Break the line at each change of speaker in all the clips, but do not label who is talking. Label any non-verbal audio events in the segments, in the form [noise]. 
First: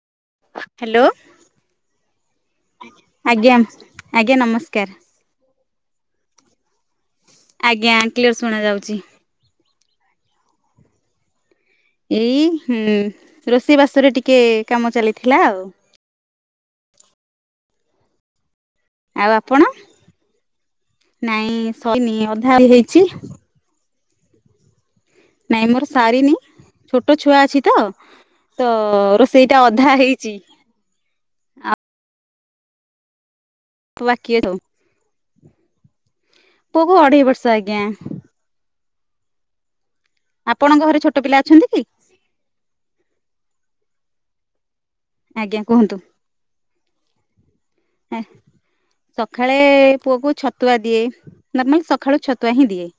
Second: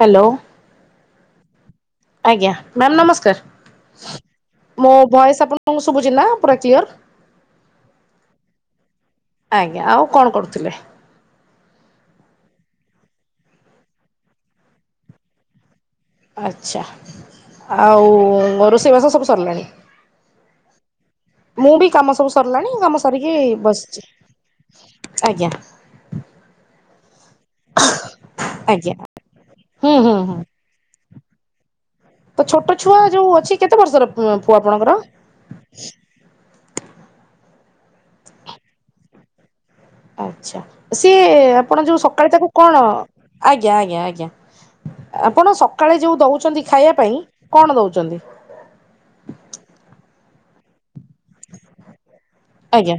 Hello.
Hello
ଆଜ୍ଞା ma'am
ଆଜ୍ଞା
ନମସ୍କାର।
ଆଜ୍ଞା ନମସ୍କାର।
ମୋ ଭଏସ୍ ଆପଣଙ୍କୁ ଶୁଭୁଛି ନା ପୁରା କ୍ଲିୟର?
ଆଜ୍ଞା କ୍ଲିୟର ଶୁଣାଯାଉଚି।
ଆଜ୍ଞା ଆଉ କଣ କରୁଥିଲେ?
ଏଇ ହିଁ ରୋଷେଇ ବାସରେ ଟିକେ କାମ ଚାଲିଥିଲା, ଆଉ!
ଆଚ୍ଛା ଆଉ ରୋଷେଇବାସ ସବୁ
ଆଉ ଆପଣ?
ସରିଲାଣି?
ନାଇଁ
ମୁଁ ବି
ସଇନି
କାମ ସବୁ
ଅଧା
ସରିଲାଣି
ହେଇଛି
କାମ ସାରିକି ବସିଚି।
ନାଇଁ ମୋର ସାରିନି, ଛୋଟ ଛୁଆ ଅଛି ତ ତ
ଆଜ୍ଞା
ରୋଷେଇଟା
ହୁଁ
ଅଧା
ହୁଁ ହୁଁ।
ହେଇଛି
ତ ଛୋଟ ଛୁଆ ଯୋଉ ଅଛି କେତେ ବର୍ଷର
ବାକି ସବୁ।
ପୁଅ ଆପଣଙ୍କର?
ପୁଅକୁ ଅଢ଼େଇ ବର୍ଷ ଆଜ୍ଞା।
ଆଛା,
ଆପଣଙ୍କ ଘରେ ଛୋଟ
ସିଏ
ପିଲା ଅଛନ୍ତି
ଆପଣ
କି?
ଯୋଉ ସକାଳେ ତାକୁ କଣ ଆଜ୍ଞା, ଆଜ୍ଞା, ଆଜ୍ଞା। ଆପଣ
ଆଜ୍ଞା କୁହନ୍ତୁ।
ସକାଳେ ଯୋଉ ଦଉଛନ୍ତି ଖାଇବା ପାଇଁ କଣ ଦଉ
ସକାଳେ ପୁଅକୁ ଛତୁଆ ଦିଏ। ନର୍ମାଲ ସକାଳୁ ଛତୁଆ ହିଁ ଦିଏ।
ଆଜ୍ଞା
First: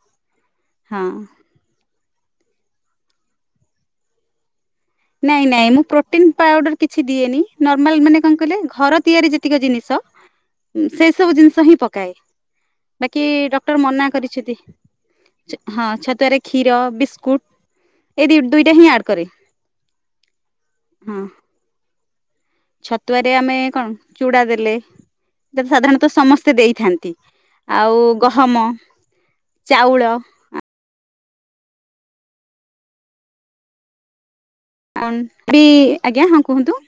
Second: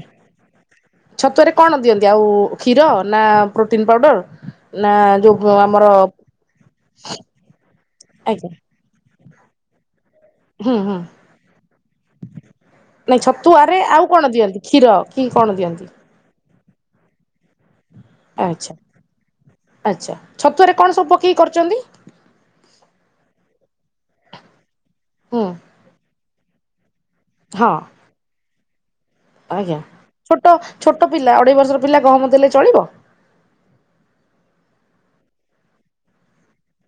ହଁ
ଛତୁଆରେ କଣ ଦିଅନ୍ତି? ଆଉ କ୍ଷୀର ନା ପ୍ରୋଟିନ୍ ପାଉଡ଼ର?
ନାଇଁ ନାଇଁ ମୁଁ ପ୍ରୋଟିନ ପାଉଡ଼ର କିଛି ଦିଏନି, ନର୍ମାଲ ମାନେ କଣ
ଆଜ୍ଞା
କହିଲେ ଘର ତିଆରି ଯେ ତିକ ଜିନିଷ
ହୁଁ ହୁଁ
ସେ ସବୁ ଜିନିଷ ହିଁ ପକାଏ।
ନାଇଁ
ବାକି
ଛତୁଆରେ
ଡ଼କ୍ଟର
ଆଉ
ମନା
କଣ
କରିଛନ୍ତି,
ଦିଅନ୍ତି କ୍ଷୀର କି କଣ ଦିଅନ୍ତି?
ହଁ ଛତୁଆରେ କ୍ଷୀର, ବିସ୍କୁଟ୍ ଏଇ ଦି
ଆଚ୍ଛା
ଦୁଇଟା ହିଁ ଆଡ଼୍ କରେ।
ଆଚ୍ଛା ଛତୁଆରେ କଣ ସବୁ
ହଁ
ପକେଇକି କରୁଚନ୍ତି।
ଛତୁଆରେ ଆମେ କଣ ଚ଼ୁଡା ଦେଲେ,
ହୁଁ
ଏଇଟା ତ ସାଧାରଣତଃ ସମସ୍ତେ ଦେଇଥାନ୍ତି।
ହଁ
ଆଉ ଗହମ,
ଆଜ୍ଞା।
ଚାଉଳ,
ଛୋଟ ଛୋଟ ପିଲା ଅଢେ଼ଇ ବର୍ଷର ପିଲା ଗହମ ଦେଲେ ଚଳିବ?
ଅଂଟି ଆଜ୍ଞା ହଁ କୁହନ୍ତୁ।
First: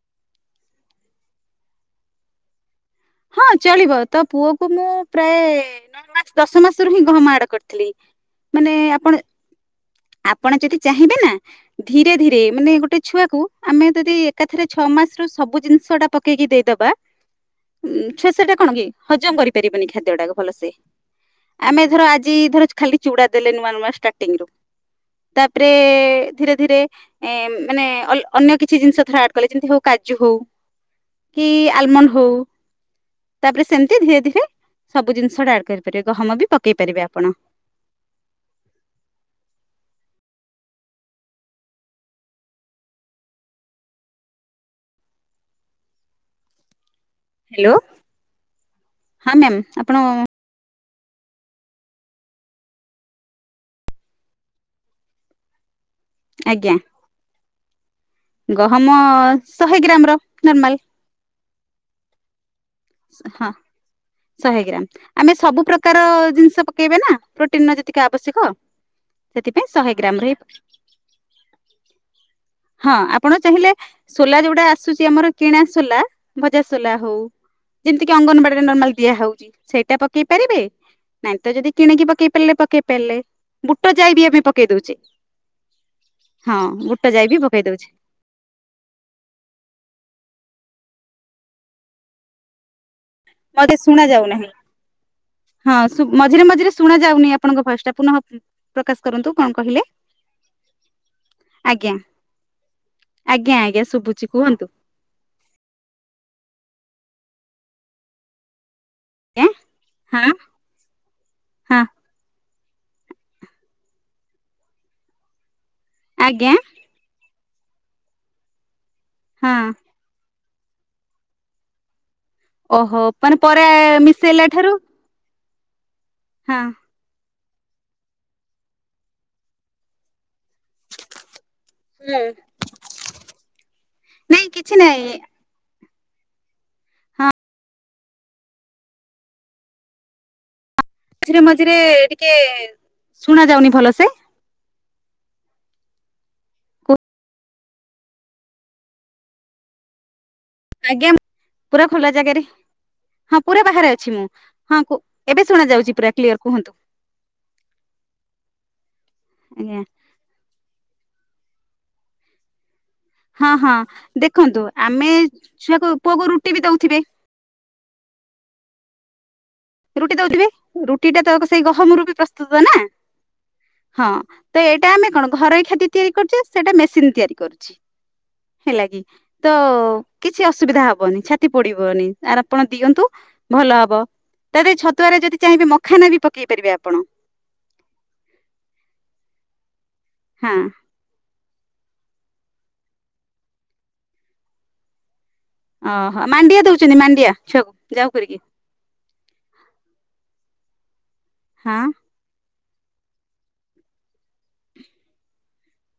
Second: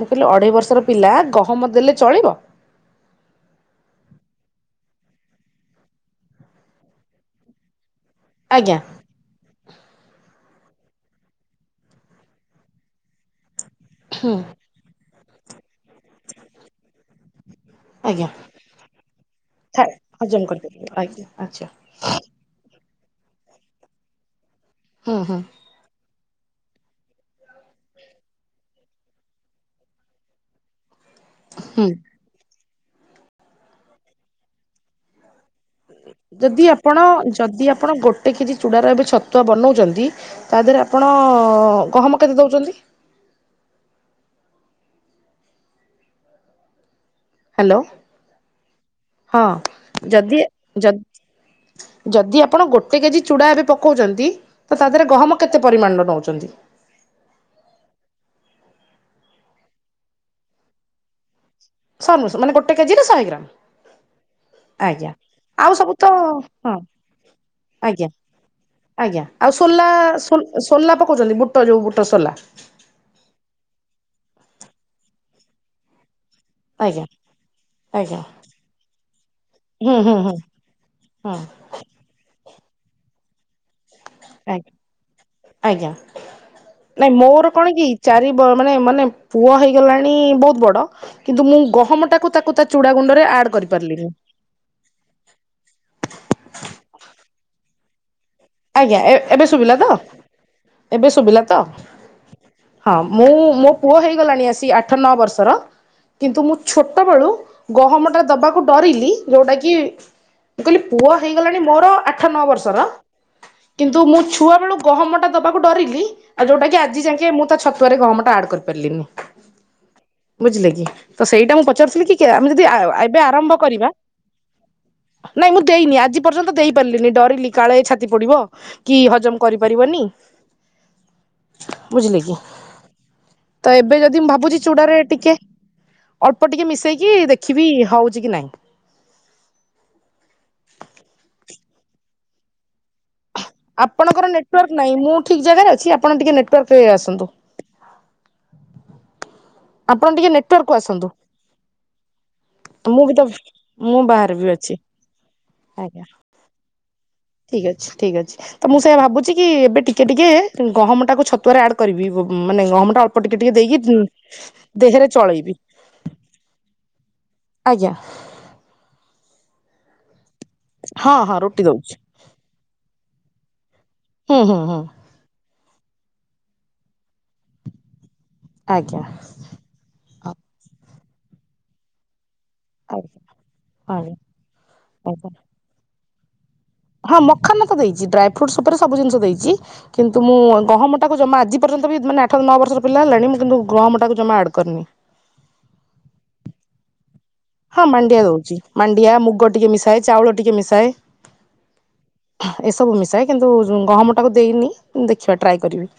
ମୁଁ କହିଲି ଅଢ଼େଇ ବର୍ଷର ପିଲା ଗହମ ଦେଲେ ଚଳିବ?
ହଁ ଚଳିବ। ତ ପୁଅକୁ ମୁଁ ପ୍ରାୟ ନ ମାସ ଦଶ ମାସରୁ ହିଁ ଗହମ ଆଡ଼ କରିଥିଲି। ମାନେ
ଆଜ୍ଞା
ଆପଣ ଆପଣ ଯଦି ଚାହିଁବେ ନା ଧୀରେ ଧୀରେ ମାନେ ଗୋଟେ ଛୁଆକୁ ଆମେ ଯଦି ଏକାଥରେ ଛଅ ମାସରୁ ସବୁ ଜିନିଷ ଟା ପକେଇକି ଦେଇଦବା ଉଁ
ଆଜ୍ଞା।
ଛୁଆ ସେ ଟା କଣ କି ହଜମ
ଖା
କରିପାରିବନି ଖାଦ୍ୟ ଟାକୁ
ହଜମ
ଭଲସେ।
କରିପାରିବେ ଆଜ୍ଞା ଆଚ୍ଛା
ଆମେ ଧର ଆଜି ଧର ଖାଲି ଚ଼ୁଡା ଦେଲେ ନୂଆ ନୂଆ ଷ୍ଟାର୍ଟିଂ ରୁ।
ହୁଁ ହୁଁ।
ରେ ଧୀରେ ଧୀରେ। ଏ ମାନେ ଅନ୍ୟ କିଛି ଜିନିଷ ଥର ଆଡ଼ କଲେ ଯେମିତି ହଉ କାଜୁ ହଉ। କି
ହୁଁ।
ଆଲମଣ୍ଡ ହଉ ତାପରେ ସେମିତି ଧୀରେ ଧୀରେ ସବୁ ଜିନିଷଟଡା
ଯଦି ଆପଣ ଯଦି ଆପଣ ଗୋଟେ ଏଟେ କିଛି ଚୂଡ଼ାର ଏବେ ଛତୁଆ ବନାଉଛନ୍ତି ତା ଦେହରେ ଆପଣ ଗହମ କେତେ ଦେଉଛନ୍ତି? ହ୍ୟାଲୋ ହଁ
ମ୍ୟାମ୍ ଆପଣ
ଯଦି ଯ ଯଦି ଆପଣ ଗୋଟେ କେଜି ଚୂଡା ଏବେ ପକଉଛନ୍ତି ତ ତା ଦେହରେ ଗହମ କେତେ ପରିମାଣ ର ନେଉ
ଆଜ୍ଞା। ଗହମ ଶହେ ଗ୍ରାମ ର ନର୍ମାଲ।
ସୁ ମାନ ଗୋେ କେଜି ନା ଶହେ
ହଁ
ଗ୍ରାମ।
ଶହେ ଗ୍ରାମ
ଆଜ୍ଞା
ଆମେ ସବୁ
ଆଉ ତ
ପ୍ରକାର ଜିନିଷ
ହଁ
ପକେଇବେ ନା ପ୍ରୋଟିନ ର ଯେତିକି
ଆଜ୍ଞା।
ଆବଶ୍ୟକ।
ଆଜ୍ଞା ଆଉ
ସେଥିପାଇଁ
ସୋଲା
ଶହେ ଗ୍ରାମ ରେ
ସୋଲା ପକାଉଛନ୍ତି ବୁଟ ଯୋଉ ବୁଟ ସୋଲା।
ହଁ ଆପଣ ଚାହିଁଲେ ସୋଲା ଯୋଉଟା ଆସୁଛି ଆମର କିଣା ସୋଲା ଭଜା ସୋଲା
ଆଜ୍ଞା
ହଉ। ଯେମିତି କିି
ଆଜ୍ଞା।
ଅଙ୍ଗନବାଡିରେ ନର୍ମାଲ ଦିଆ ହଉଛି
ହୁଁ
ସେଇଟା
ହୁଁ
ପକେଇ
ହୁଁ
ପାରିବେ
ହୁଁ
ନାଇଁ ତ ଯଦି କିଣକି ପକେଇ ପଲେ ପକେଇ ପଲେ। ବୁଟ ଯାଇ ବି ଆମେ ପକେଇ
ଆଜ୍ଞା
ଦଉଛେ।
ଆଜ୍ଞା
ହଁ
ନାଇଁ
ବୁଟ ଯାାଇ ବି
ମୋର
ପକେଇ
କଣ କି
ଦଉଛେ
ଚାରି ମାନେ ମାନେ ପୁଅ ହେଇଗଲାଣି ବହୁତ ବଡ। କିନ୍ତୁ ମୁଁ ଗହମ ଟାକୁ ତାକୁ ତା ଚୁଡା ଗୁଣ୍ଡ
ମତେ ଶୁଣା ଯାଉ ନାହିଁ। ହଁ ମଝିରେ ମଝିରେ ଶୁଣା ଯାଉନି ଆପଣଙ୍କ ଭୋଇସ ଟା ପୁନହ
ଆଜ୍ଞା ଏ ଏବେ ଶୁଭିଲା ତ। ଏବେ ଶୁଭିଲା ତ
ଆଜ୍ଞା
ହଁ ମୁଁ
ଆଜ୍ଞା
ମୋ
ଆଜ୍ଞା
ପୁଅ
ଶୁଭୁଛି
ହେଇଗଲାଣି
କୁହନ୍ତୁ
ଆସି ଆଠ ଆଠ ନଅ ବର୍ଷର କିନ୍ତୁ ମୁଁ ଛୋଟବେଳୁ ଗହମଟା ଦେବାକୁ ଡରିଲି।
ଆଁ
ଯୋଉଟା କି
ହଁ
କହିଲି ପୁଅ ହେଇଗଲାଣି
ହଁ
ମୋର ଆଠ ନଅ ବର୍ଷର। କିନ୍ତୁ ମୁଁ ଛୁଆ ବେଳୁ ଗହମଟା ଦବାକୁ ଡ଼ରିଲି ଆଉ
ଆଜ୍ଞା
ଯୋଉଟା କି ଆଜି ଯାକେ ମୁଁ ତା ଛତ ତ ପରେରେ ଗ ଗହମଟା ଆଡ଼ କରିାରିଲିନି।
ହଁ।
ବୁଝିଲେ କି ତ ସେଇଟା ମୁଁ ପଚାରୁଥିଲି କି ଆମେ ଯଦି
ଓହୋ
ଏବେ
ମାନେ
ଆରମ୍ଭ
ପରେ
କରିବା
ମିଶେଇଲା ଠାରୁ
ନାଇଁ ମୁଁ ଦେଇନି ଆଜି ପର୍ଯ୍ୟନ୍ତ
ହଁ।
ଦେଇ ପାରିଲିନି ଡରିଲି କାଳେ ଛା ବୁଡିବ କି ହଜମ କରିପାରିବନି। ବୁଝିଲେ
ହୁଁ।
କି ତ ଏବେ ଯଦି ମୁଁ
ନାଇଁ
ଭାବୁଛି
କିଛି
ଚୁଡାରେ
ନାଇଁ
ଟିକେ ଅଳ୍ପ ଟିକେ ମିଶେଇକି ଦେଖିବି ହଉଛି କି ନାଇଁ।
ମଝିରେ ମଝିରେ ଟିକେ ଶୁଣା ଯାଉନି ଭଲସେ
ଆପଣଙ୍କର ନେଟୱାର୍କ ନାହିଁ ମୁଁ ଠିକ ଜାଗାରେ ଅଛି ଆପଣ ଟିକେ ନେଟୱାର୍କ ଆସନ୍ତୁ। ଆପଣ ଟିକେ ନେ
ଆଜ୍ଞା ପୁରା ଖୋଲା ଜାଗାରେ।
ମୁଁ ବି ତ
ହଁ ପୁରା ବାହାରେ ଅଛି ମୁଁ ହଁ ଏବେ ଶୁଣ ଯାଉଛି ପୁରା କ୍ଲିଅର କୁହନ୍ତୁ।
ଠିକ୍ ଅଛି ଠିକ ଅଛି ତ ମୁଁ ସେ ଭାବୁଛି କି ଏବେ
ଆଜ୍ଞା
ଟିକେ ଏବେ ଟିକେ ଗହମଟାକୁ ଛତୁଆରେ ଆଡ଼୍ କରିବି ମାନେ ଗହମଟା ଟିକେ
ହଁ
ଟିକେ
ହଁ
ଦେଇକି
ଦେଖନ୍ତୁ
ଦେହରେ
ଆମେ
ଚଳେଇବି
ଛୁଆକୁ ପୁଅକୁ ରୁଟି ବି ଦଉଥିବେ।
ଆଜ୍ଞା।
ରୁଟି ଦଉଥିବେ ରୁଟି
ହଁ
ଟା ତ
ହଁ
ସେଇ
ରୁଟି ଦଉଛି
ଗହମରୁ ପ୍ରସ୍ତୁତ ନା ହଁ
ହୁଁ ହୁଁ
ତ
ହୁଁ
ଏଇଟା ଆମେ କଣ ଘରୋଇ ଖାଦ୍ୟ ତିଆରି କରୁଛ ସେଇଟା ମେସିନ୍ ତିଆରି କରୁଛି ହେଲା
ଆଜ୍ଞା
କିି। ତ କିଛି ଅସୁବିଧା ହବନି ଛାତି ପୋଡିବନି ଆର୍ ଆପଣ ଦିଅନ୍ତୁ
ଆଜ୍ଞା
ଭଲ ହବ।
ଆଜ୍ଞା
ତା ଦିଏରେ ଛତୁଆରେ ଯଦି ଚାହିଁବେ ମଖାନା ବି ପକେଇ ପାରିବେ ଆପଣ-
ହଁ ମଖାନା ତ ଦେଇଚି ଡ୍ରାଏ ଫୁଡ୍ସ ଉପରେ ସବୁ ଜିନିଷ ଦେଇଚି କିନ୍ତୁ ମୁଁ
ହଁ
ଗହମ ଟାକୁ ଜମା ଆଜି ପର୍ଯ୍ୟନ୍ତ ବି ମାନେ ଆଠ ନଅ ବର୍ଷ ପିଲା ହେଲାଣି ମୁଁ କିନ୍ତୁ ଗହମଟା ଜମା ଆଡ଼୍ କରିନି
ଅ ହ ମାଣ୍ଡିଆ ଦଉଚନ୍ତି ମାଣ୍ଡିଆ ଛୁଆକୁ
ହଁ
ଯାଉ
ମାଣ୍ଡିଆ
କରିକି
ଦଉଚି ମାଣ୍ଡିଆ ମୁଗ ଟିକେ ମିଶାଏ ଚାଉଳ ଟିକେ ମିଶାଏ
ହଁ
ଏସବୁ ମିଶାଏ କିନ୍ତୁ ଗହମ ଟାକୁ ଦେଇନି ଦେଖିବା ଟ୍ରାଏ କରିବି।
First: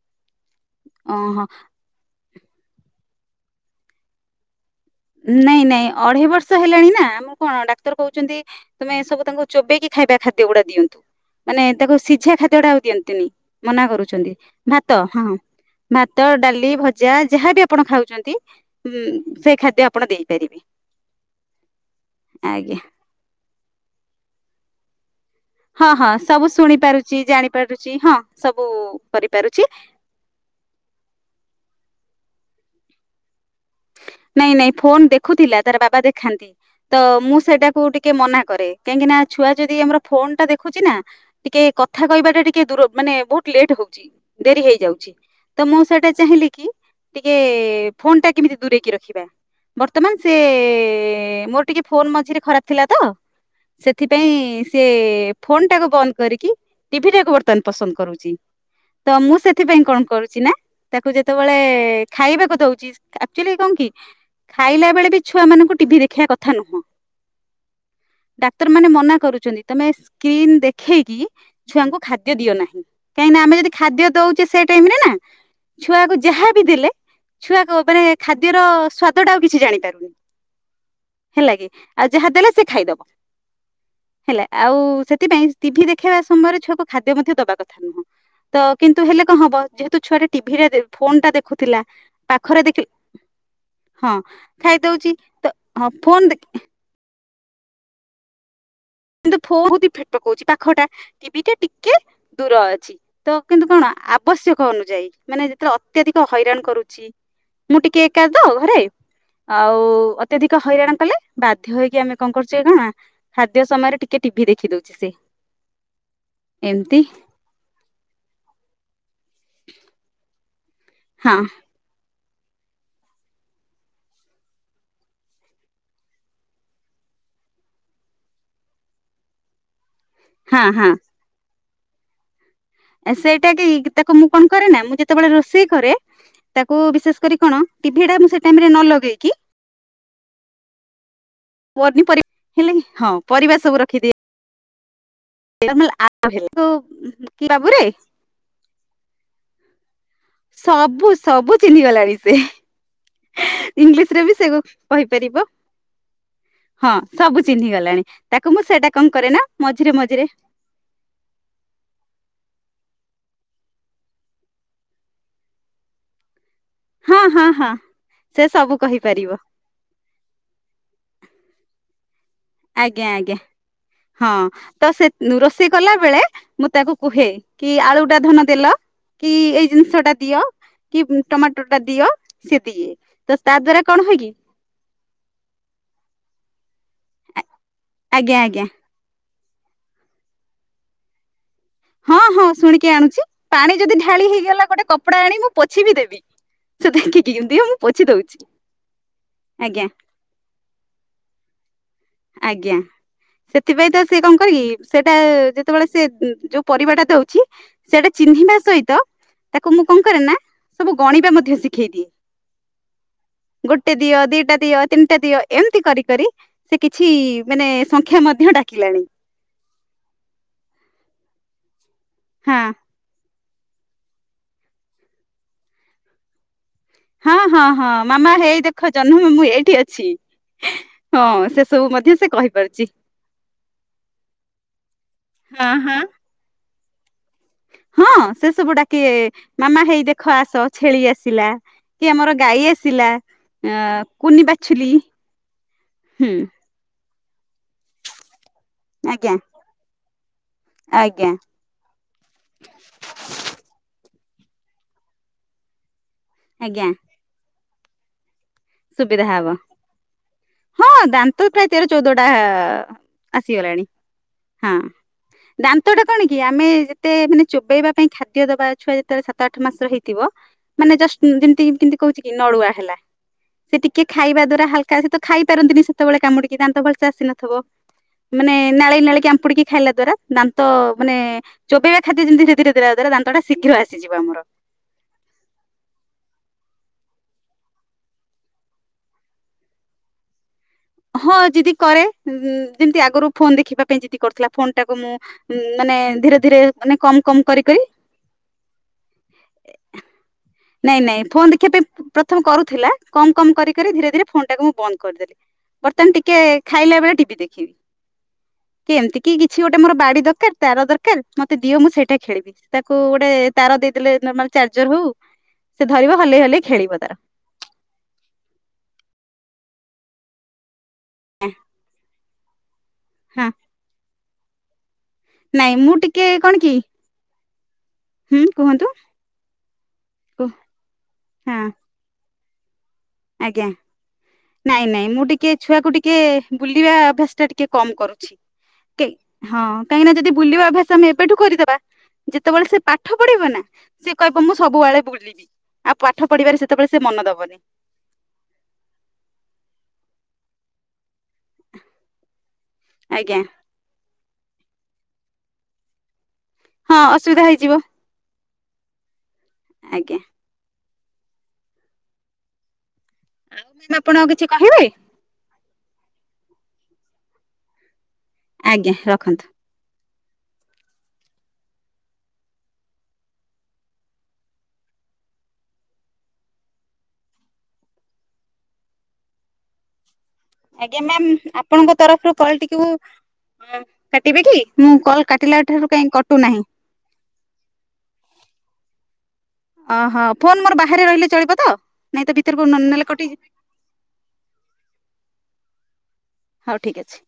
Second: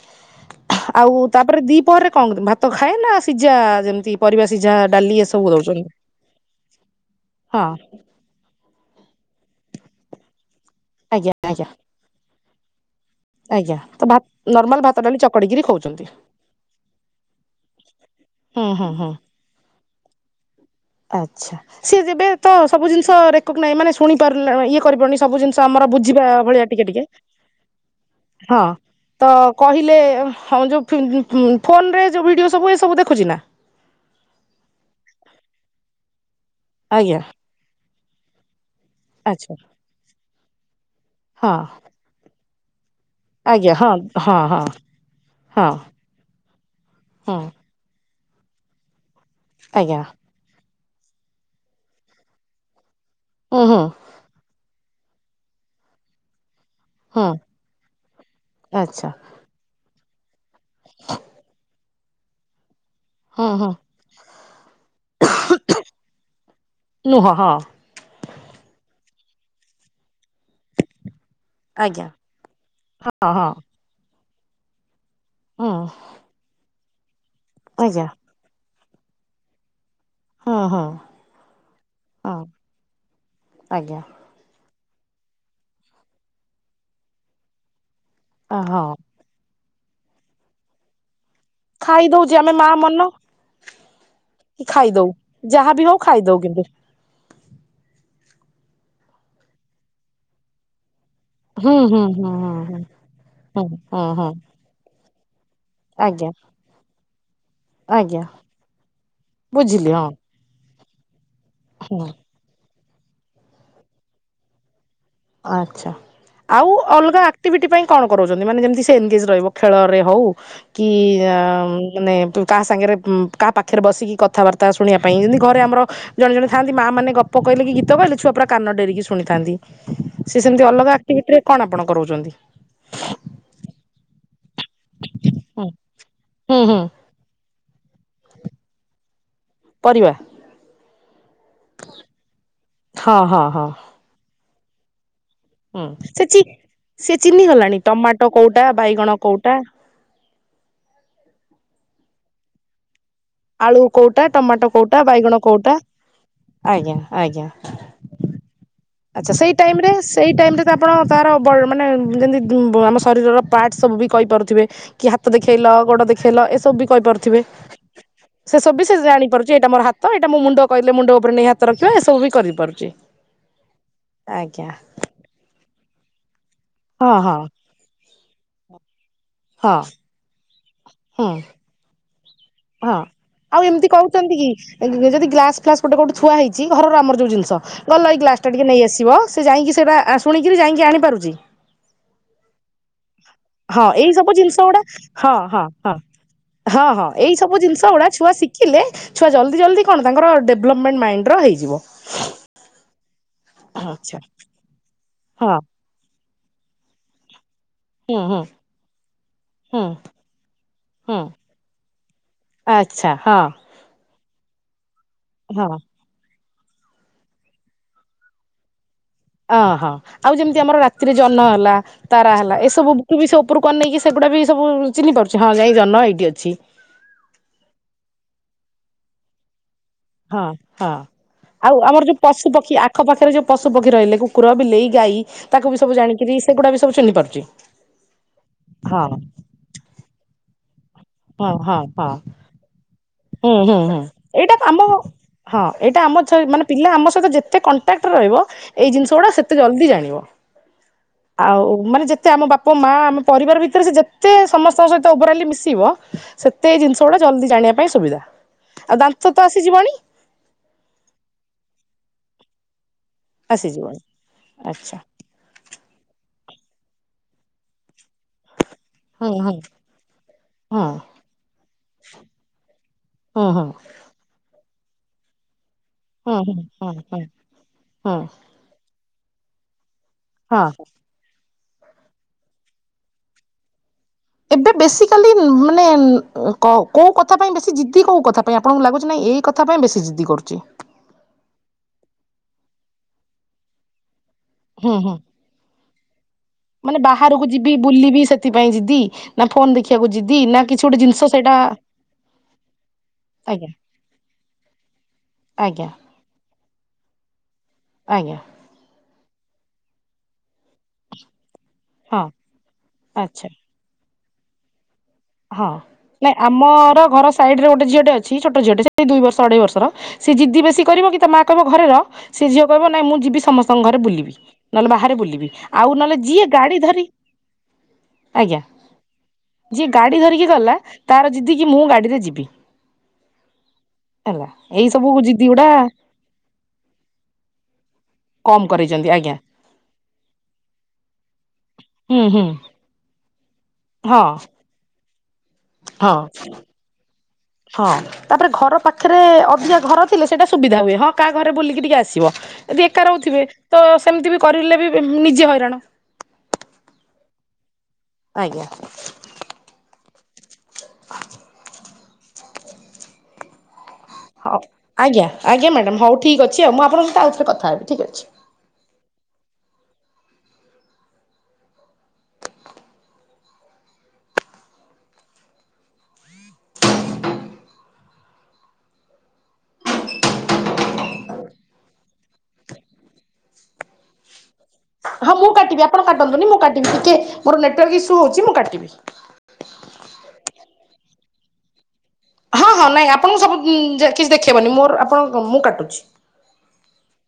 ଆଉ
ଓହୋ
ତାପରେ ଦିପହରେ କଁ ଭାତ ଖାଏ ନା ସିଝା ଯେମିତି ପରିବା ସିଝା ଡାଲି ଏ ସବୁ
ନାଇଁ ନାଇଁ
ଦଉଚନ୍ତି?
ଅଢେଇ ବର୍ଷ ହେଲାଣି ନା ଆମୁକୁ କଣ ଡାକ୍ତର କହୁଚନ୍ତି ତୁମେ ସବୁ ତାଙ୍କୁ ଚୋବେଇକି ଖାଇବା ଖାଦ୍ୟ ଗୁଡା ଦିଅନ୍ତୁ
ଆଜ୍ଞା
- ମାନେ
ଆଜ୍ଞା
ତାକୁ ସିଝା ଖାଦ୍ୟ ଟା ଆଉ ଦିଅନ୍ତିନି।
ଆଜ୍ଞା
ମନା
ତ ଭାତ
କରୁଚନ୍ତି
ନର୍ମାଲ
ଭାତ
ଡାଲି
ହଁ
ଚକଡିକିରି ଖାଉଛନ୍ତି
ଭାତ, ଡାଲି, ଭଜ ଯାହା ଯାହାବି ଆପଣ ଖାଉଚନ୍ତି
ହୁଁ ହୁଁ
ଉ
ହୁଁ।
ସେଇ ଖାଦ୍ୟ ଆପଣ ଦେଇପାରିବେ।
ଆଚ୍ଛା ସିଏ ଯେବେ ତ
ଆଜ୍ଞା
ସବୁ ଜିନିଷ ରେକଗନାଇ ମାନେ ଶୁଣି ପାରିଲ ଇଏ କରିବନି ସବୁ ଜିନିଷ - ସ ଆମର
ହଁ ହଁ
ବୁଝିବା
ସବୁ
ଭଳିଆ
ଶୁଣି
ଟିକେ ଟିକେ
ପାରୁଛି ଜାଣି ପାରୁଛି
ହଁ
ସବୁ
ତ
କରିପାରୁଛି
କହିଲେ ହଁ ଯୋଉଁ ଫୋନରେ ଯେଉଁ ଭିଡ଼ିଓ ସବୁ ଏସବୁ ଦେଖୁଚି ନା?
ନାଇଁ ନାଇଁ ଫୋନ ଦେଖୁଥିଲା ତାର ବାବା ଦେଖାନ୍ତି ତ
ଆଜ୍ଞା
ମୁଁ ସେଇଟାକୁ ଟିକେ ମନା କରେ। କାହିଁକି ନା ଛୁଆ
ଆଚ୍ଛା
ଯଦି ଆମର ଫୋନ ଟା ଦେଖୁଚି ନା
ହଁ
ଟିକେ କଥା କହିବାଟା ଟିକେ ଦୂର ମାନେ ବହୁତ
ଆଜ୍ଞା
ଲେଟ୍
ହଁ
ହଉଚି
ହଁ
ଡେରି
ହଁ
ହେଇଯାଉଚି ତ
ହଁ
ମୁଁ ସେଟା ଚାହିଁଲି କି ଟିକେ
ହଁ।
ଫୋନ ଟା କେମିତି ଦୂରେଇକି ରଖିବା
ଆଜ୍ଞା
ବର୍ତ୍ତମାନ - ସେ ମୋର ଟିକେ ଫୋନ ମଝିରେ ଖରାପ ଥିଲା ତ
ହୁଁ ହୁଁ
ସେଥି ପାଇଁ ସେ ଫୋନ ଟାକୁ ବନ୍ଦ କରିକି
ହୁଁ
ଟିଭିଟାକୁ ବର୍ତ୍ତମାନ ପସନ୍ଦ କରୁଚି ତ
ଆଚ୍ଛା
ମୁଁ ସେ ସେଥିପାଇଁ କଣ କରୁଚି ନା ତାକୁ ଯେତେବେଳେ ଖାଇବାକୁ ଦଉଚି
ହୁଁ
ଆକ୍ଚୁଆଲି
ହୁଁ
କଣ କି ଖାଇଲା ବେଳେ ବି ଛୁଆ ମାନଙ୍କୁ ଟିଭି ଦେଖେଇବା କଥା ନୁହଁ। ଡାକ୍ତରମାନେ ମନା କରୁଚନ୍ତି ତମେ ସ୍କ୍ରିିନ ଦେଖେଇକି ଛୁଆଙ୍କୁ
ଆଜ୍ଞା।
ଖାଦ୍ୟ ଦିଅ ନାହିଁ
ହଁ
କାହିଁକିନା
ହଁ
ଆମେ ଯଦି ଖାଦ୍ୟ ଦଉଚେ ସେ ଟାଇମରେ ନା
ହୁଁ
ଛୁଆକୁ ଯାହାବି ଦେଲେ ଛୁଆକୁ ମାନେ
ଆଜ୍ଞା
ଖାଦ୍ୟର ସ୍ଵାଦଟା ଆଉ କିଛି ଜାଣିପାରୁନି।
ହଁ ହଁ
ହେଲା କି ଆଉ ଯାହା
ହଁ
ଦେଲେ ସେ ଖାଇଦବ।
ଆଜ୍ଞା
ହେଲା ଆଉ ସେଥିପାଇଁ ଟିଭି ଦେଖେଇବା ସମୟରେ ଛୁଆକୁ ଖାଦ୍ୟ ମଧ୍ୟ ଦବା କଥା ନୁହଁ। ତ
ହଁ।
କିନ୍ତୁ ହେଲେ କଣ ହବ ଯେହେତୁ ଛୁଆଟା ଟିଭିରେ ଫୋନ ଟା ଦେଖୁଥିଲା
ଖାଇ ଦଉଛି ଆମେ
ପାଖରେ
ମା
ଦେଖ
ମନ
ହଁ
କି ଖାଇଦଉ
ଖାଇଦଉଚି ତ
ଯାହାବି
ହଁ
ହଉ
ଫୋନ
ଖାଇଦଉ କିନ୍ତୁ
ଦେଖ କିନ୍ତୁ ଫୋହୁତ ଇଫେଟ ପକଉଚି ପାଖଟା - ଟିଭି ଟା
ହୁଁ
ଟିକେ
ହୁଁ ହୁଁ ହୁଁ
ଦୂର
ହୁଁ
ଅଛି ତ
ହୁଁ
କିନ୍ତୁ କଣ
ହୁଁ ହୁଁ
ଆବଶ୍ୟକ ଅନୁଯାୟୀ - ମାନେ ଯେତେବେଳେ ଅତ୍ୟଧିକ
ଆଜ୍ଞା
ହଇରାଣ କରୁଚି ମୁଁ ଟିକେ ଏକା
ଆଜ୍ଞା
ତ ଘରେ ଆଉ।
ବୁଝିଲି ହଁ
ଅତ୍ୟଧିକ ହଇରାଣ କଲେ ବାଧ୍ୟ ହୋଇକି
ହୁଁ
ଆମେ କଣ କରୁଚେ ନା ସଂଧ୍ୟା ସମୟରେ ଟିକେ ଟିଭିି ଦେଖିଦଉଚି ସେ -
ଆଚ୍ଛା ଆଉ ଅଲଗା ଆକ୍ଟିଭିଟି ପାଇଁ କଣ କରଉଚନ୍ତି ମାନେ ଯେମିତି ସେ ଏନ୍ଗେଜ ରହିବ ଖେଳରେ ହଉ କି ଆ
ହଁ
ମାନେ ତୁତ୍ କାହା ସାଙ୍ଗରେ କାହା ପାଖରେ ବସିକି କଥାବାର୍ତ୍ତା ଶୁଣିବା ପାଇଁ ଯେମିତି ଘରେ ଆମର ଜଣେ ଜଣେ ଥାନ୍ତି ମା ମାନେ ଗପ କହିଲେ କି ଗୀତ କହିଲେ ଛଆ ପୁରା କାନ ଡେରିକି ଶୁଣିଥାନ୍ତି ସେ
ହଁ
ସେମିତି
ହଁ
ଅଲଗା ଆକ୍ଟିଭିଟିରେ କଣ ଆପଣ କରାଉଚନ୍ତି?
ସେଇଟା କି ତାକୁ ମୁଁ କଣ କରେ ନା ମୁଁ ଯେତେବେଳେ ରୋଷେଇ
ହୁଁ
କରେ
ହୁଁ
ତାକୁ
ହୁଁ
ବିଶେଷ କରି କଣ ଟିଭି ଟା ମୁଁ ସେ ଟାଇମ୍ ରେ ନ ଲଗେଇକି
ପରିବା
ପନୀ ପ-ହେଲେ ହଁ ପରିବା ସବୁ ରଖିଦିଏ।
ହୁଁ ସେ
ଆପ୍
ସେ
ହେଲା ତ କି
ଚି-ଚିହ୍ନିଗଲାଣି
ବାବୁରେ
ଟମାଟୋ କୋଉଟା, ବାଇଗଣ କୋଉଟା
ସବୁ ସବୁ ଚିହ୍ନି ଗଲାଣି ସେ।
ଆଳୁ
ଇଂଲିଶ ରେ
କୋଉଟା
ବି ସେ
ଟମାଟୋ କୋଉଟା ବାଇଗଣ
କହିପାରିବ।
କୋଉଟା
ହଁ
ଆଜ୍ଞା
ସବୁ
ଆଜ୍ଞା
ଚିହ୍ନି ଗଲାଣି ତାକୁ ମୁଁ ସେଟା
ଆଚ୍ଛା ସେଇ ଟାଇମ୍ ରେ ସେଇ ଟାଇମ୍ ରେ ଆପଣ ତାର ମାନେ ଯେମିତି ଆମ ଶରୀରର ପାର୍ଟସ୍ ସବୁ ବି କହିପାରୁଥିବେ। କି ହାତ ଦେଖେଇଲ ଗୋଡ ଦେଖେଇଲ ଏସବୁ
ହଁ
କହିପାରୁଥିବେ।
ହଁ ହଁ
ସେ ସବୁ ବି ସେ ଜାଣିପାରୁଛି ଏଇଟା ମୋର ହାତ ତ ଏଇଟା ମୁଁ ମୁଣ୍ଡ କହିଲେ ମୁଣ୍ଡ ଉପରେ ନେଇ ହାତ ରଖିବ ଏସବୁ ବି କରିବି।
ଆଜ୍ଞା ଆଜ୍ଞା। ହଁ ତ ସେ ରୋଷେଇ କଲା ବେଳେ ମୁଁ ତାକୁ
ହଁ
କୁହେ
ହଁ
କି ଆଳୁ ଟା ଧନ ଦେଲ, କି ଏଇ
ହଁ
ଜିନିଷ ଟା ଦିଅ କି
ହୁଁ
ଟମାଟୋ ଟା ଦିଅ
ହଁ
ସେତିିକ ତ ସ୍ ତା
ଆଉ
ଦ୍ଵାରା
ଏମିତି
କଣ ହୁଏ କି?
କହୁଛନ୍ତି ଯଦି ଗ୍ଳାସ୍ ଫ୍ଲାସ୍ ଗୋଟେ କଉଁଠି ଥୁଆଇଛି ଘର ଆମର ଯେଉଁ ଜିନିଷ ଗଲ ଏଇ
ଆଜ୍ଞା
ଗ୍ଲାସ୍ଟା
ଆଜ୍ଞା
ଟିକେ ନେଇଆସିବ। ସେ ଯାଇକି ସେରା ଶୁଣିକିରି ଯାଇକି ଆଣିପାରୁଛି।
ହଁ ହଁ ଶୁଣିକି ଆଣୁଛି। ପାଣି
ହଁ
ଯଦି
ଏଇ
ଢାଳି
ସବୁ ଜିନିଷ
ହେଇଗଲା
ଗୁଡା
ଗୋଟେ କପଡା
ହଁ
ଆଣି ମୁଁ
ହଁ
ପୋଛି
ହଁ
ବିି ଦେବି।
ହଁ
ସେ
ହଁ
ଦେଖିକି
ଏଇ ସବୁ
ଦିଅ ମୁଁ
ଜିନିଷ
ପୋଛି
ଗୁଡା ଛୁଆ
ଦଉଛି
ଶିଖିଲେ ଛୁଆ ଜଲଦି ଜଲଦି
ଆଜ୍ଞା
କଣ ତାଙ୍କର ଡେବ୍ ଲପ୍ ମାଇନ୍ ମାଇଣ୍ଡ୍ ର ହେଇଯିବ।
ଆଜ୍ଞା। ସେଥିପାଇଁ ତ ସେ
ଆଚ୍ଛା
କଣ କହିକି ସେଟା
ହଁ
ଯେତେବେଳେ ସେ ମ୍ ଯୋଉ ପରିବାଟା ଦଉଛି ସେଟା
ହୁଁ ହୁଁ
ଚିହ୍ନିବା ସହିତ ତାକୁ
ହୁଁ
ମୁଁ କଣ କରେ ନା ସବୁ
ହୁଁ
ଗଣିବା ମଧ୍ୟ ଶିଖେଇ ଦିଏ।
ଆଚ୍ଛା ହଁ।
ଟେ ଦିଅ ଦିଟା ଦିଅ ତିନିଟା ଦିଅ
ହଁ ହଁ
ଏମିତି କରି କରି ସେ କିଛି ମାନେ ସଂଖ୍ୟା ମଧ୍ୟ ଡାକିଲାଣି।
ଅହଁ ଆଉ ଯେମିତି ଆମର ରାତିରେ ଜହ୍ନ ହେଲା ତାରା ହେଲା
ହଁ
ଏସବୁ ବି ସେ ଉପରକୁ ଅନେଇକି ସେଗୁଡା ବି ସବୁ ଚିନ୍ହି ପାରୁଛିଁ ହ ଯାଇ ଜନ ଏଇି ଟି ଅଛି।
ହଁ ହଁ ହଁ, ମାମା ହେଇ ଦେଖ ଜହ୍ନ ମାମୁଁ ଏଇଠି ଅଛି।
ହଁ ହଁ।
ସେ
ଆଉ
ସବୁ
ଆମର
ମଧ୍ୟ
ଯୋଉ
ସେ
ପଶୁ ପକ୍ଷୀ
କହିପାରୁଛି
ଆଖ ପାଖରେ ଯୋଉ ପଶୁ ପକ୍ଷୀ ରହିଲେ କୁକୁର, ବିଲେଇ, ଗାଈ
ହଁ
ତାକୁ ବି
ହଁ।
ସବୁ ଜାଣିକିରି ସେଗୁଡ଼ା ବି ସବୁ୍ ଚିନ୍ହି ପାରୁଛି।
ହଁ ସେ
ହଁ
ସବୁଡାକିବେ ମାମା ହେଇ ଦେଖ ଆସ ଛେଳି ଆସ
ହଁ
ଥିଲା
ହଁ ହଁ।
କି ଆମର ଗାଈ ଆସିଲା
ହୁଁ
ଅ
ହୁଁ ହୁଁ,
କୁନି
ଏଇଟା ଆମ
ବାଛୁଲି
ହଁ ଏଇଟା ଆମ
ହୁଁ
ଚୈ ନେ ପିଲା ଆମ ସହିତ ଯେତେ କଣ୍ଟାକ୍ଟ ରେ ରହିବ ଏଇ ଜିନିଷ ଗୁଡା
ଆଜ୍ଞା।
ସେତେ ଜଲ୍ଦି ଜାଣିବ।
ଆଜ୍ଞା
ଆଉ ମାନେ ଯେତ୍ କିନ୍ତୁ ଆମ ବାପା ମା ଆମ ପରିବାର ଭିତରେ ସେ ଯେତେ ସମସ୍ତଙ୍କ ସହିତ ଓଭରାଲି ମିଶିବ ସେତେ
ଆଜ୍ଞା
ଜିନିଷ ଗୁଡା ଜଲ୍ଦି ଜାଣିବା ପାଇଁ ସୁବିଧା। ଆଉ ଦାନ୍ତ
ସୁବିଧା
ତ
ହବ।
ଆସିଯିବଣି
ହଁ ଦାନ୍ତ ପ୍ରାୟ ତେର ଚଉଦଟା ଆ ଆସିଗଲାଣି
ଆସିଯିବଣି
ହଁ।
ଆଚ୍ଛା।
ଦାନ୍ତ ଟା କଣ କି ଆମେ ଯେତେ ମାନେ ଚୋବେଇବା ପାଇଁ ଖାଦ୍ୟ ଦବା ଛୁଆ ଯେ
ହୁଁ
ସାତ
ହୁଁ।
ଆଠ ମାସର ହେଇଥିବ,
ହଁ।
ମାନେ ଜଷ୍ଟ ଯେମିତି କେମିତି କହୁଛି କି ନଳୁଆ ହେଲା
ହୁଁ ହୁଁ
ସେ ଟିକେ ଖାଇବା ଦ୍ଵାରା ହାଲ୍କା ସେ ତ ଖାଇ ପାରନ୍ତିନି ସେ ତେବେଳେ
ହୁଁ
କାମୁଡିକି ଦାନ୍ତ
ହୁଁ
ଭଲ୍ ସେ
ହୁଁ
ଆସି ନଥିବ
ହୁଁ
ମାନେ ନାଳିଇ ନାଳ କାମପୁଡିକି ଖାଇଲା ଦ୍ଵାରା
ହଁ
ଦାନ୍ତ ମାନେ ଚୋବେଇବା ଖାଦ୍ୟ ଯେମିତି ସେଥିରେ ଦେଲା ଦ୍ଵାରା ଦାନ୍ତ ଟା ଶୀଘ୍ର ଆସିଯିବ ଆମର।
ଏବେ, ବେଶୀ କାଲି ମାନେ କଉ କୋଉ କଥା ପାଇଁ ବେଶୀ ଜିଦି, କୋଉ କଥା ପାଇଁ ଆପଣଙ୍କୁ ଲାଗୁଛି, ନାଇଁ ଏଇ କଥା ତା ପାଇଁ ବେଶୀ ଜିଦି କରୁଛି।
ହଁ, ଜିଦି କରେ, ଯେମିତି ଆଗରୁ ଫୋନ୍ ଦେଖିବା ପାଇଁ ଜିଦି କରୁଥିଲା। ଫୋନ୍
ହୁଁ
ଟାକୁ
ହୁଁ
ମୁଁ ମ୍ ମାନେ ଧୀରେ ଧୀରେ, ମାନେ କମ୍ କମ୍
ବାହାରକୁ
କରି
ଯିବି
କରି
ବୁଲିବି ସେଥିପାଇଁ ଜିଦି ନା, ଫୋନ୍ ଦେଖିବାକୁ ଜିଦି ନା କିଛି
ନାଇଁ
ଗୋଟେ
ନାଇଁ,
ଜିନିଷ
ଫୋନ
ସେଇଟା
ଦେଖିବା ପାଇଁ ପ୍ରଥମ କରୁଥିଲା। କମ୍ କମ୍
ଆଜ୍ଞା
କରି କରି, ଧୀରେ ଧୀରେ ଫୋନ୍ ଟାକୁ ମୁଁ ବନ୍ଦ କରିଦେଲି।
ଆଜ୍ଞା
ବର୍ତ୍ତମାନ ଟିକେ ଖାଇଲା ବେଳେ ଟିଭି ଦେଖିବି।
ଆଜ୍ଞା।
କି ଏମିତି କି, କିଛି ଗୋଟେ ମୋର ବାଡି ଦରକାର, ତାର ଦର୍ କାର ମତେ ଦିଅ, ମୁଁ ସେଇଟା
ହଁ
ଖେଳିବି। ତାକୁ ଗୋଟେ
ଆଚ୍ଛା
ତାର ଦେଇଦେଲେ, ନର୍ମାଲ୍ ଚାର୍ଜର୍ ହଉ
ହଁ,
ସେ ଧରିବ
ନାଇଁ,
ହଲେଇ ହଲେଇ ଖେଳିବ
ଆମ-ଅର
ତାର
ଘର ସାଇଡ଼ ରେ ଗୋଟେ ଝିଅଟେ ଅଛି, ଛୋଟ ଝିଅଟେ। ସେଇ ଦୁଇ ବର୍ଷ, ଅଢେଇ ବର୍ଷର। ସେ ଜିଦି ବେଶୀ କରିବ, କି ତା ମା କହିବ ଘରେ ର ସେ ଝିଅ କହିବ, ନାଇଁ, ମୁଁ
ହଁ।
ଯିବି, ସମସ୍ତଙ୍କ ଘରେ ବୁଲିବି। ନହେଲେ ବାହାରେ ବୁଲିବି,
ନାଇଁ ମୁଁ
ଆଉ ନହେଲେ
ଟିକେ
ଯିଏ
କଣ କି
ଗାଡ଼ି ଧରି
ହୁଁ
[inaudible]
କୁହନ୍ତୁ
ଗାଡ଼ି ଧରିକି
କୁହ
ଗଲା, ତାର ଜିଦି
ହଁ
କିି ମୁଁ ଗାଡ଼ିରେ ଯିବି।
ଆଜ୍ଞା
ହେଲା,
ନାଇଁ
ଏଇ
ନାଇଁ
ସବୁ
ମୁଁ
ଯିଦି
ଟିକେ
ଗୁଡ଼ା
ଛୁଆକୁ ଟିକେ ବୁଲିବା ଅଭ୍ୟାସ୍ ଟା ଟିକେ କମ୍ କରୁଛି।
କମ
ଓକେ।
କରେଇଛନ୍ତି ଆଜ୍ଞା
ହଁ। କାହିଁକିନା, ଯଦି ବୁଲିବା ଅଭ୍ୟାସ ଆମେ ଏବେଠୁ କରିଦବା,
ହୁଁ ହୁଁ
ଯେତବେଳେ ସେ ପାଠ ପଢିବ ନା, ସେ
ହଁ
କହିବ, ମୁଁ ସୁ ସବୁଆଳେ ବୁଲିବି, ଆଉ
ହଁ
ପାଠ ପଢ଼ିବାରେ ସେତବେଳେ ସେ ମନ ଦବନି।
ହଁ, ତାପରେ ଘର ପାଖରେ-ଏ ଅଧିକା ଘର ଥିଲେ ସେଇଟା ସୁବିଧା ହୁଏ। ହଁ, କା ଘରେ ବୁଲିକି ଟିକେ ଆସିବ। ଯଦି ଏକା
ଆଜ୍ଞା
ରହୁଥିବେ, ତ ସେମିତି ବି କରିଲେ ବି ନିଜେ ହଇରାଣ।
ହଁ, ଅସୁବିଧା ହେଇଯିବ।
ଆଜ୍ଞା।
ଆଜ୍ଞା।
[inaudible]
ମୁଁ ଆପଣଙ୍କୁ କି
ହଉ, ଆଜ୍ଞା, ଆଜ୍ଞା, ମ୍ୟାଡ଼ାମ୍, ହଉ, ଠିକ୍ ଅଛି। ଆଉ ମୁଁ ଆପଣଙ୍କୁ ସହିତ ଆଉ ଥରେ କଥା ହେବି, ଠିକ୍ ଅଛି।
ଆଜ୍ଞା, ରଖନ୍ତୁ। ଆଜ୍ଞା, ମ୍ୟାମ୍ ଆପଣଙ୍କ ତରଫରୁ କଲଟିକୁ [unintelligible] ଟିଵେକି ମୁଁ କଲ୍ କାଟିଲା ଠାରୁ କାଇଁ କଟୁ ନାହିଁ?
କିନ୍ତୁ ଟିକେ ମୋର ନେଟୱାର୍କ ଇସ୍ୟୁ ହୋଉଚି, ମୁଁ କାଟିବି।
ଅହ, ଫୋନ୍ ମୋର ବାହାରେ ରହିଲେ ଚଳିବ ତ? ନାଇଁ ତ ଭିତରକୁ
ହଁ,
ନ
ହଁ,
ନେଲେ
ନାଇଁ,
କଟି
ଆପଣଙ୍କୁ ସବୁ ଉଁ ଯେ କିଛି ଦେଖେଇବନି, ମୋର ଆପଣଙ୍କ, ମୁଁ କାଟୁଛି।
ହଉ ଠିକ୍ ଅଛି।